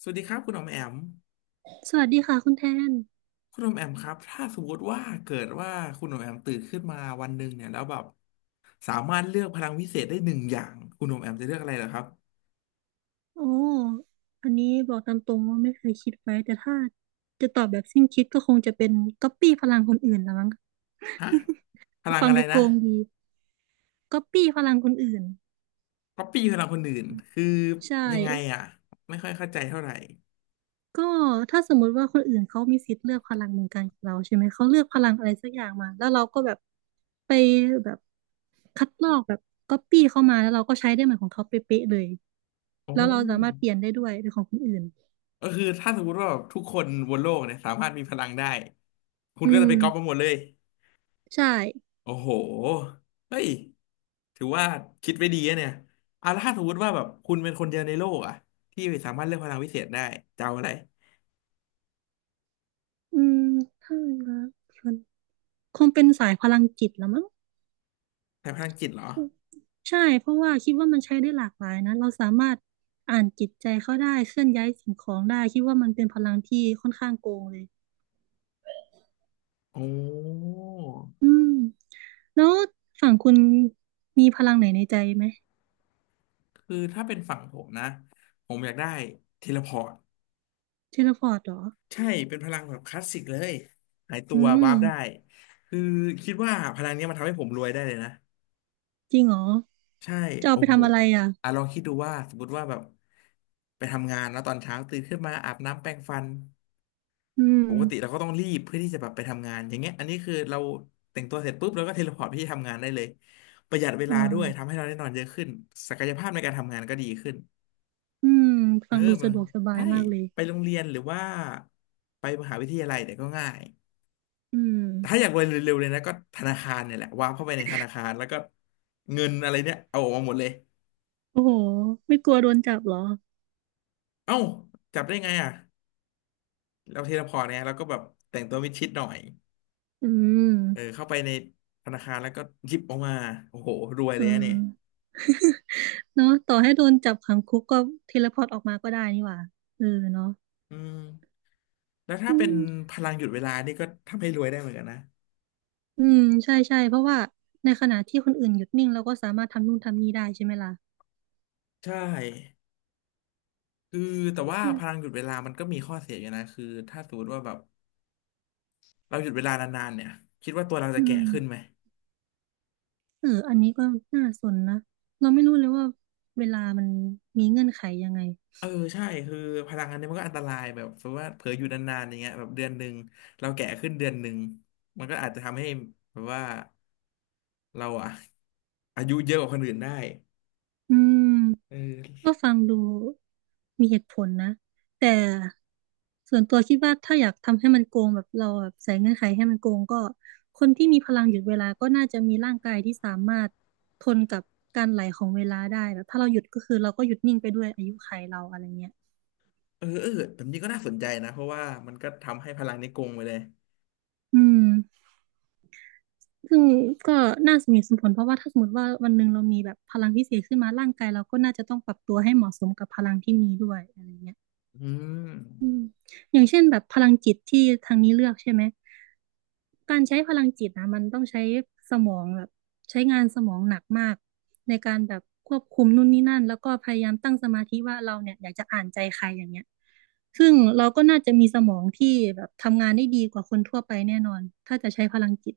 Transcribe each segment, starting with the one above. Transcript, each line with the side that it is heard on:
left: สวัสดีครับคุณอมแอม
right: สวัสดีค่ะคุณแทน
left: คุณอมแอมครับถ้าสมมติว่าเกิดว่าคุณอมแอมตื่นขึ้นมาวันหนึ่งเนี่ยแล้วแบบสามารถเลือกพลังวิเศษได้หนึ่งอย่างคุณอมแอมจะเลือกอะไรเหรอครับ
right: โอ้อันนี้บอกตามตรงว่าไม่เคยคิดไว้แต่ถ้าจะตอบแบบสิ้นคิดก็คงจะเป็นก๊อปปี้พลังคนอื่นละมั้ง
left: ฮะพลัง
right: ฟัง
left: อะไร
right: ดูโก
left: นะ
right: งดีก๊อปปี้พลังคนอื่น
left: ก๊อปปี้พลังคนอื่นคือ
right: ใช่
left: ยังไงอ่ะไม่ค่อยเข้าใจเท่าไหร่
right: ก็ถ้าสมมุติว่าคนอื่นเขามีสิทธิ์เลือกพลังเหมือนกันกับเราใช่ไหมเขาเลือกพลังอะไรสักอย่างมาแล้วเราก็แบบไปแบบคัดลอกแบบก๊อปปี้เข้ามาแล้วเราก็ใช้ได้เหมือนของเขาเป๊ะๆเลย
left: โอ้
right: แล้วเราสามารถเปลี่ยนได้ด้วยเป็นของคนอื่น
left: ก็คือถ้าสมมติว่าแบบทุกคนบนโลกเนี่ยสามารถมีพลังได้คุณ
right: อื
left: ก็จะ
right: ม
left: ไปก๊อปมาหมดเลย
right: ใช่
left: โอ้โหเฮ้ยถือว่าคิดไว้ดีอะเนี่ยอาแล้วถ้าสมมติว่าแบบคุณเป็นคนเดียวในโลกอะที่สามารถเลือกพลังวิเศษได้จะเอาอะไร
right: อืมถ้ารักคนคงเป็นสายพลังจิตละมั้ง
left: ใช้พลังจิตเหรอ
right: ใช่เพราะว่าคิดว่ามันใช้ได้หลากหลายนะเราสามารถอ่านจิตใจเขาได้เคลื่อนย้ายสิ่งของได้คิดว่ามันเป็นพลังที่ค่อนข้างโกงเลย
left: โอ้
right: อืมแล้วฝั่งคุณมีพลังไหนในใจไหม
left: คือถ้าเป็นฝั่งผมนะ ผมอยากได้เทเลพอร์ต
right: เทเลพอร์ตเหรอ
left: ใช่ เป็นพลังแบบคลาสสิกเลยหายตั
right: อื
left: ววา
right: ม
left: ร์ปได้ คือคิดว่าพลังเนี้ยมันทำให้ผมรวยได้เลยนะ
right: จริงเหรอ
left: ใช่
right: จะเอา
left: โอ้
right: ไป
left: โห
right: ทำอะไรอ่ะ
left: อ่ะลองคิดดูว่าสมมติว่าแบบไปทำงานแล้วตอนเช้าตื่นขึ้นมาอาบน้ำแปรงฟัน
right: อื
left: ปกติ
right: ม
left: เราก็ต้องรีบเพื่อที่จะแบบไปทำงานอย่างเงี้ยอันนี้คือเราแต่งตัวเสร็จปุ๊บเราก็เทเลพอร์ตไปที่ทำงานได้เลยประหยัดเว
right: เอ
left: ลาด้วยทำ
right: อ
left: ให้เราได้นอนเยอะขึ้นศักยภาพในการทำงานก็ดีขึ้น
right: อืม
left: เอ
right: ฟั
left: อ
right: งดู
left: มา
right: สะดวกสบาย
left: ใช่
right: มากเลย
left: ไปโรงเรียนหรือว่าไปมหาวิทยาลัยเนี่ยก็ง่าย
right: อื
left: แต่ถ้าอยา
right: ม
left: กรวยเร็วๆเลยนะก็ธนาคารเนี่ยแหละวางเข้าไปในธนาคารแล้วก็เงินอะไรเนี่ยเอาออกมาหมดเลย
right: โอ้โหไม่กลัวโดนจับเหรอ
left: เอ้าจับได้ไงอ่ะเราเทเลพอร์ตเนี่ยเราก็แบบแต่งตัวมิดชิดหน่อย
right: อืม
left: เออเข้าไปในธนาคารแล้วก็หยิบออกมาโอ้โหรวยเล
right: อื
left: ยอะเนี่ย
right: มเนาะต่อให้โดนจับขังคุกก็เทเลพอร์ตออกมาก็ได้นี่หว่าเออเนาะ
left: อืมแล้วถ้า
right: อื
left: เป็น
right: ม
left: พลังหยุดเวลานี่ก็ทำให้รวยได้เหมือนกันนะ
right: อืมใช่ใช่เพราะว่าในขณะที่คนอื่นหยุดนิ่งเราก็สามารถทำนู่นทำนี่ได้ใช่ไหมล่ะ
left: ใช่คือแต่ว่า
right: มั
left: พ
right: น
left: ลังหยุดเวลามันก็มีข้อเสียอยู่นะคือถ้าสมมติว่าแบบเราหยุดเวลานานๆเนี่ยคิดว่าตัวเราจะ
right: อื
left: แก่
right: ม
left: ขึ้นไหม
right: เอออันนี้ก็น่าสนนะเราไม่รู้เลยว่าเวลามันมีเงื่อนไขยังไง
left: เออใช่คือพลังอันนี้มันก็อันตรายแบบสมมติว่าเผลออยู่นานๆอย่างเงี้ยแบบเดือนหนึ่งเราแก่ขึ้นเดือนหนึ่งมันก็อาจจะทำให้แบบว่าเราอะอายุเยอะกว่าคนอื่นได้
right: อืม
left: เอ
right: ก็
left: อ
right: ฟังดูมีเหตุผลนะแต่ส่วนตัวคิดว่าถ้าอยากทำให้มันโกงแบบเราแบบใส่เงื่อนไขให้มันโกงก็คนที่มีพลังหยุดเวลาก็น่าจะมีร่างกายที่สามารถทนกับการไหลของเวลาได้แบบถ้าเราหยุดก็คือเราก็หยุดนิ่งไปด้วยอายุขัยเราอะไรเงี้ย
left: เออเออแบบนี้ก็น่าสนใจนะเพราะว่ามันก็ทำให้พลังนี้โกงไปเลย
right: อืมซึ่งก็น่าสมเหตุสมผลเพราะว่าถ้าสมมติว่าวันหนึ่งเรามีแบบพลังพิเศษขึ้นมาร่างกายเราก็น่าจะต้องปรับตัวให้เหมาะสมกับพลังที่มีด้วยอะไรเงี้ย
left: อืม
right: อืมอย่างเช่นแบบพลังจิตที่ทางนี้เลือกใช่ไหมการใช้พลังจิตนะมันต้องใช้สมองแบบใช้งานสมองหนักมากในการแบบควบคุมนู่นนี่นั่นแล้วก็พยายามตั้งสมาธิว่าเราเนี่ยอยากจะอ่านใจใครอย่างเงี้ยซึ่งเราก็น่าจะมีสมองที่แบบทำงานได้ดีกว่าคนทั่วไปแน่นอนถ้าจะใช้พลังจิต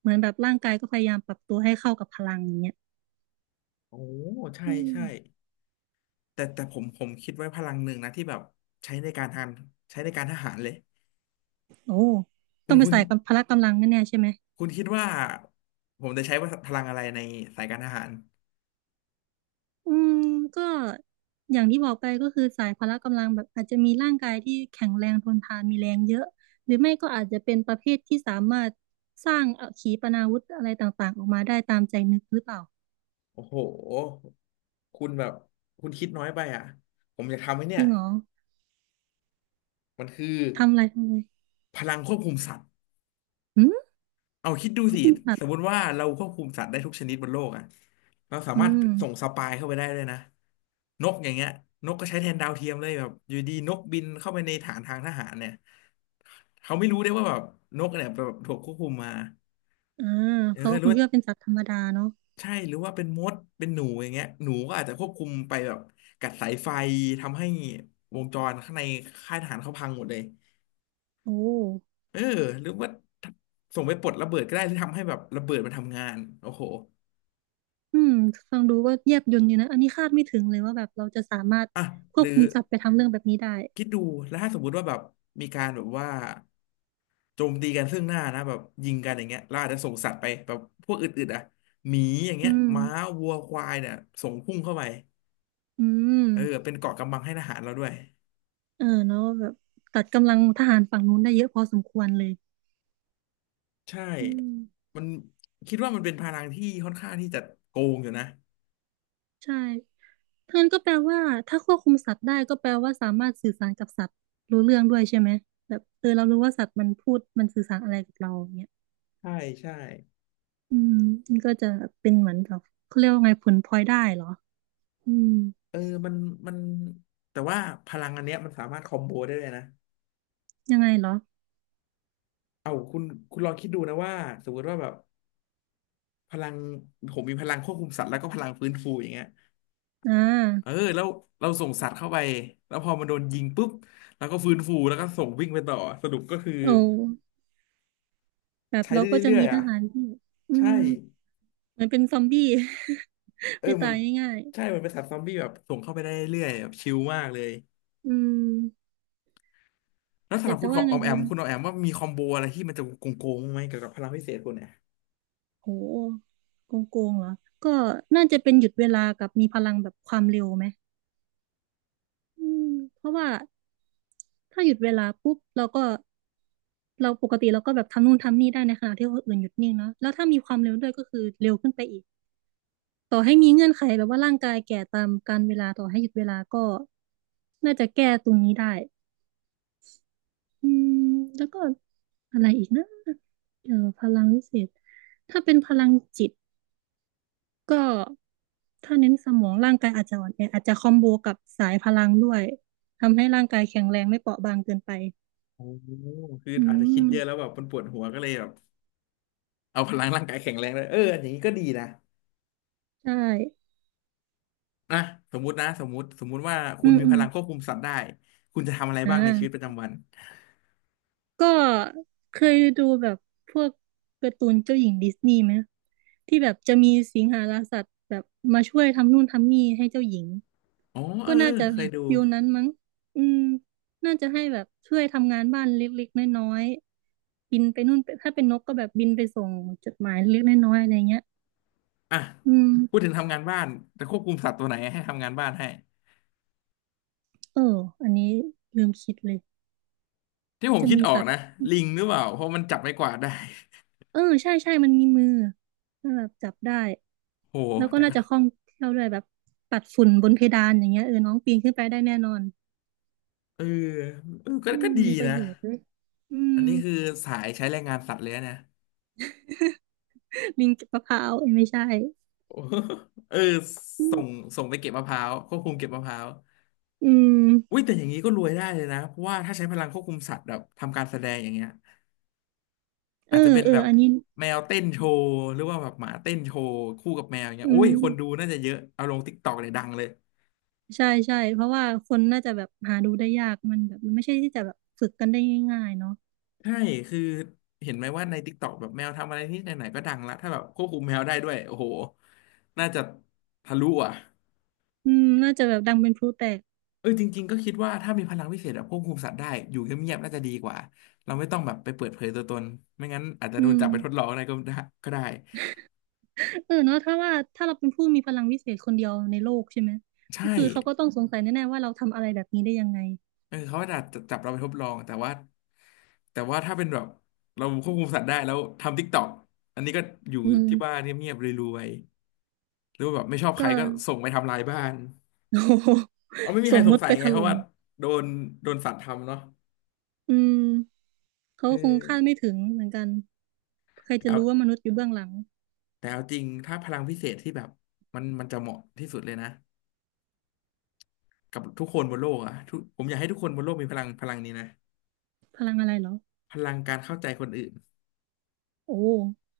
right: เหมือนแบบร่างกายก็พยายามปรับตัวให้เข้ากับพลังอย่างเงี้ย
left: โอ้ใช่
right: อืม
left: ใช่แต่ผมคิดไว้พลังหนึ่งนะที่แบบใช้ในการทานใช้ในการทหารเลย
right: โอ้
left: คุ
right: ต้อ
left: ณ
right: งไป
left: คุณ
right: ใส่กับพละกำลังแน่ๆใช่ไหม
left: คุณคิดว่าผมจะใช้พลังอะไรในสายการทหาร
right: อืมก็อย่างที่บอกไปก็คือสายพละกำลังแบบอาจจะมีร่างกายที่แข็งแรงทนทานมีแรงเยอะหรือไม่ก็อาจจะเป็นประเภทที่สามารถสร้างขีปนาวุธอะไรต่างๆออกมาได้ตามใจนึกหรือเปล่า
left: โอ้โหคุณแบบคุณคิดน้อยไปอ่ะผมอยากทำไว้เนี่
right: จ
left: ย
right: ริงเหรอ
left: มันคือ
right: ทำอะไรทำอะไร
left: พลังควบคุมสัตว์
right: หืม
left: เอาคิดดู
right: เขา
left: สิ
right: เป็นสัต
left: สม
right: ว์
left: มติว่าเราควบคุมสัตว์ได้ทุกชนิดบนโลกอ่ะเราสา
right: อื
left: มารถ
right: ม
left: ส่งสปายเข้าไปได้เลยนะนกอย่างเงี้ยนกก็ใช้แทนดาวเทียมเลยแบบอยู่ดีนกบินเข้าไปในฐานทางทหารเนี่ยเขาไม่รู้ได้ว่าแบบนกเนี่ยแบบถูกควบคุมมา
right: อ่า
left: เออ
right: เขา
left: หรื
right: ค
left: อ
right: ง
left: ว่า
right: คิดว่าเป็นสัตว์ธรรมดาเนาะ
left: ใช่หรือว่าเป็นมดเป็นหนูอย่างเงี้ยหนูก็อาจจะควบคุมไปแบบกัดสายไฟทำให้วงจรข้างในค่ายทหารเขาพังหมดเลย
right: โอ้
left: เออหรือว่าส่งไปปลดระเบิดก็ได้ที่ทำให้แบบระเบิดมันทำงานโอ้โห
right: อืมฟังดูก็แยบยลอยู่นะอันนี้คาดไม่ถึงเลยว่าแบบเราจะสามารถ
left: อ่ะ
right: ค
left: ห
right: วบ
left: รือ
right: คุมสัตว์ไปทำเรื่องแบบนี้ได้
left: คิดดูแล้วถ้าสมมุติว่าแบบมีการแบบว่าโจมตีกันซึ่งหน้านะแบบยิงกันอย่างเงี้ยเราอาจจะส่งสัตว์ไปแบบพวกอื่นๆอ่ะหมีอย่าง
right: อื
left: เงี้ย
right: ม
left: ม้าวัวควายเนี่ยส่งพุ่งเข้าไป
right: อืม
left: เออเป็นเกราะกำบังให้ทหารเราด้วย
right: เออเนาะแบบตัดกำลังทหารฝั่งนู้นได้เยอะพอสมควรเลย
left: ใช่
right: อืม
left: มันคิดว่ามันเป็นพลังที่ค่อนข้างที่จะโกงอยู่นะ
right: ใช่ทั้งนั้นก็แปลว่าถ้าควบคุมสัตว์ได้ก็แปลว่าสามารถสื่อสารกับสัตว์รู้เรื่องด้วยใช่ไหมแบบเออเรารู้ว่าสัตว์มันพูดมันสื่อสารอะไรกับเราอย่างเนี่ย
left: ใช่ใช่
right: อืมนี่ก็จะเป็นเหมือนกับเขาเรียกว่าไงผลพลอยได้เหรออืม
left: เออมันมันแต่ว่าพลังอันเนี้ยมันสามารถคอมโบได้เลยนะ
right: ยังไงเหรอ
left: เอาคุณลองคิดดูนะว่าสมมติว่าแบบ พลังผมมีพลังควบคุมสัตว์แล้วก็พลังฟื้นฟูอย่างเงี้ย
right: อ่
left: เออ
right: า
left: แล้วเราส่งสัตว์เข้าไปแล้วพอมันโดนยิงปุ๊บแล้วก็ฟื้นฟูแล้วก็ส่งวิ่งไปต่อสรุปก็คือ
right: โอ้แบบ
left: ใช้
right: เรา
left: ได้
right: ก็จะ
left: เรื่อ
right: มี
left: ยๆ
right: ท
left: อ่ะ
right: หารที่อื
left: ใช่
right: มเหมือนเป็นซอมบี้
left: เออ
right: ไม่
left: มั
right: ตา
left: น
right: ยง่าย
left: ใช่มันเป็นสัตว์ซอมบี้แบบส่งเข้าไปได้เรื่อยๆแบบชิลมากเลย
right: ๆอืม
left: แล้วสำ
right: แต่
left: หรับ
right: จะ
left: คุณข
right: ว่า
left: ออ
right: ไง
left: อมแอ
right: ดี
left: มคุณออมแอมว่ามีคอมโบอะไรที่มันจะโกงโกงบ้างไหมเกี่ยวกับพลังพิเศษคุณเนี่ย
right: โหโกงโกงเหรอก็น่าจะเป็นหยุดเวลากับมีพลังแบบความเร็วไหมอืมเพราะว่าถ้าหยุดเวลาปุ๊บเราก็เราปกติเราก็แบบทำนู่นทำนี่ได้ในขณะที่คนอื่นหยุดนิ่งเนาะแล้วถ้ามีความเร็วด้วยก็คือเร็วขึ้นไปอีกต่อให้มีเงื่อนไขแบบว่าร่างกายแก่ตามกาลเวลาต่อให้หยุดเวลาก็น่าจะแก้ตรงนี้ได้อืมแล้วก็อะไรอีกนะพลังวิเศษถ้าเป็นพลังจิต ก็ถ้าเน้นสมองร่างกายอาจจะอ่อนแออาจจะคอมโบกับสายพลังด้วยทำให้ร่างกายแข็งแรงไม่เปราะบางเกินไป
left: โอ้โหคือ
right: อื
left: อาจจะคิดเยอะแล้ว
right: ม
left: แบบมันปวดหัวก็เลยแบบเอาพลังร่างกายแข็งแรงเลยเอออย่างนี้ก็ดีนะ
right: ใช่
left: นะสมมุตินะสมมุติว่าคุ
right: อื
left: ณ
right: ม
left: มี
right: อื
left: พ
right: ม
left: ลังควบคุมสัตว์ได้คุณจะทำอะไร
right: อ่
left: บ้างในชีวิตป
right: า
left: ระจำวัน
right: ก็เคยดูแบบพวกการ์ตูนเจ้าหญิงดิสนีย์ไหมที่แบบจะมีสิงหาราสัตว์แบบมาช่วยทำนู่นทำนี่ให้เจ้าหญิง
left: อ๋อเอ
right: ก็
left: อเอ
right: น่า
left: อ
right: จะ
left: เค
right: แบ
left: ย
right: บ
left: ดู
right: ฟิลนั้นมั้งอืมน่าจะให้แบบช่วยทำงานบ้านเล็กๆน้อยๆบินไปนู่นไปถ้าเป็นนกก็แบบบินไปส่งจดหมายเล็กๆน้อยๆอะไรเงี้ย
left: อ่ะ
right: อืม
left: พูดถึงทำงานบ้านจะควบคุมสัตว์ตัวไหนให้ทำงานบ้านให้
right: เอออันนี้ลืมคิดเลย
left: ที่ผม
right: จะ
left: คิด
right: มี
left: ออก
right: สัตว์
left: นะลิงหรือเปล่าเพราะมันจับไม้กวาดได้
right: เออใช่ใช่มันมีมือแล้วแบบจับได้
left: โห
right: แล้วก็
left: แต่
right: น่า
left: ก็
right: จะคล่องแคล่วด้วยแบบปัดฝุ่นบนเพดานอย่างเงี้ยเออน้องปีนขึ้นไปได้แน่นอน
left: เออเออก็
right: อื
left: ก็
right: ม
left: ดี
right: มีประ
left: นะ
right: โยชน์ด้วยอืม
left: อันนี้คือสายใช้แรงงานสัตว์เลยนะ เนี่ย
right: ลิงก็บมะพร้าวเอ้ยไม่ใช่
left: โอ้เออ
right: อื
left: ส่
right: ม
left: งไปเก็บมะพร้าวควบคุมเก็บมะพร้าว
right: อื
left: อุ้ย
right: ม
left: แต่อย่างนี้ก็รวยได้เลยนะเพราะว่าถ้าใช้พลังควบคุมสัตว์แบบทำการแสดงอย่างเงี้ย
right: เอ
left: อาจจะ
right: อ
left: เป็น
right: เอ
left: แบ
right: อ
left: บ
right: อันนี้
left: แมวเต้นโชว์หรือว่าแบบหมาเต้นโชว์คู่กับแมวอย่างเงี้ย
right: อื
left: โอ้
right: ม
left: ยคนดูน่าจะเยอะเอาลงติ๊กตอกเลยดังเลย
right: ใช่ใช่เพราะว่าคนน่าจะแบบหาดูได้ยากมันแบบมันไม่ใช่ที่จะแบบฝึกกันได้ง่ายๆเนาะ
left: ใช่คือเห็นไหมว่าใน t ิ k กตอกแบบแมวทำอะไรที่ไหนๆก็ดังละถ้าแบบควบคุมแมวได้ด้วยโอ้โหน่าจะทะลุอ่ะ
right: อืมน่าจะแบบดังเป็นพลุแตก
left: เออจริงๆก็คิดว่าถ้ามีพลังพิเศษแบบควบคุมสัตว์ได้อยู่เงียบๆน่าจะดีกว่าเราไม่ต้องแบบไปเปิดเผยตัวตนไม่งั้นอาจจะโด
right: อื
left: น
right: ม
left: จับไปทดลองอะไรก็ได้ก็ได้
right: เออเนาะถ้าว่าถ้าเราเป็นผู้มีพลังวิเศษคนเดียวในโลกใช่ไหม
left: ใช่
right: ก็คือเขาก็ต้องสงสัยแน่ๆว่าเราทำอะไรแบบนี้ได้ยังไง
left: เออเขาอาจจะจับเราไปทดลองแต่ว่าถ้าเป็นแบบเราควบคุมสัตว์ได้แล้วทำ t ิ k กต k อกอันนี้ก็อยู่
right: อื
left: ที่บ้าน
right: ม
left: เงียบๆรวยๆหรือว่าแบบไม่ชอบใค
right: ก็
left: รก็ส่งไปทำลายบ้าน
right: โอ้โห
left: เอาไม่มีใค
right: ส่
left: ร
right: ง
left: ส
right: ม
left: ง
right: ด
left: สั
right: ไป
left: ย
right: ถ
left: ไงเพราะ
right: ล่ม
left: ว่าโดนโดนสัตว์ทำเนาะ
right: อืมเขา
left: เอ
right: คงคาด
left: อ
right: ไม่ถึงเหมือนกันใคร
left: แต่
right: จะ
left: เอา
right: รู้ว่ามนุษย์อยู่เบื้องหลัง
left: จริงถ้าพลังพิเศษที่แบบมันจะเหมาะที่สุดเลยนะกับทุกคนบนโลกอะทุกผมอยากให้ทุกคนบนโลกมีพลังนี้นะ
right: พลังอะไรเหรอ
left: พลังการเข้าใจคนอื่น
right: โอ้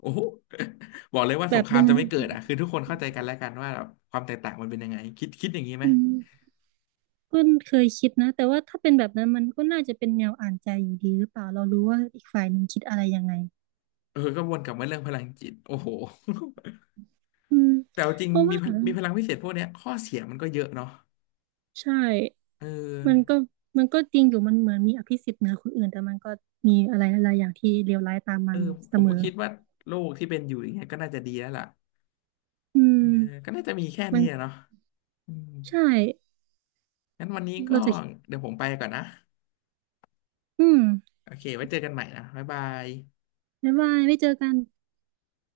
left: โอ้โห บอกเลยว่า
right: แบ
left: สง
right: บ
left: ครา
right: ยั
left: ม
right: งไง
left: จะไม่เกิดอ่ะคือทุกคนเข้าใจกันแล้วกันว่าแบบความแตกต่างมันเป็นยังไงคิดอย่างนี้ไหม
right: อืมก็เคยคิดนะแต่ว่าถ้าเป็นแบบนั้นมันก็น่าจะเป็นแนวอ่านใจอยู่ดีหรือเปล่าเรารู้ว่าอีกฝ่ายหนึ่งคิดอะไรยังไง
left: เออก็วนกลับมาเรื่องพลังจิตโอ้โห
right: อืม
left: แต่เอาจริ
right: เพ
left: ง
right: ราะ
left: มี
right: ว่า
left: มีพลังพิเศษพวกเนี้ยข้อเสียมันก็เยอะเนาะ
right: ใช่
left: เอ
right: มัน
left: อ
right: ก็มันก็จริงอยู่มันเหมือนมีอภิสิทธิ์เหนือคนอื่นแต่มันก็มีอะไรหลายๆอย่างที่เลวร้ายตาม
left: เอ
right: มา
left: อ
right: เส
left: ผม
right: ม
left: ก็
right: อ
left: คิดว่าโลกที่เป็นอยู่อย่างเงี้ยก็น่าจะดีแล้วล่ะ
right: อื
left: เออ
right: ม
left: ก็น่าจะมีแค่
right: มั
left: นี้
right: น
left: อะเนาะอืม
right: ใช่
left: งั้นวันนี้ก็
right: เราจะ
left: เดี๋ยวผมไปก่อนนะ
right: อืม
left: โอเคไว้เจอกันใหม่นะบ๊ายบาย
right: บ๊ายบายไม่เจอกัน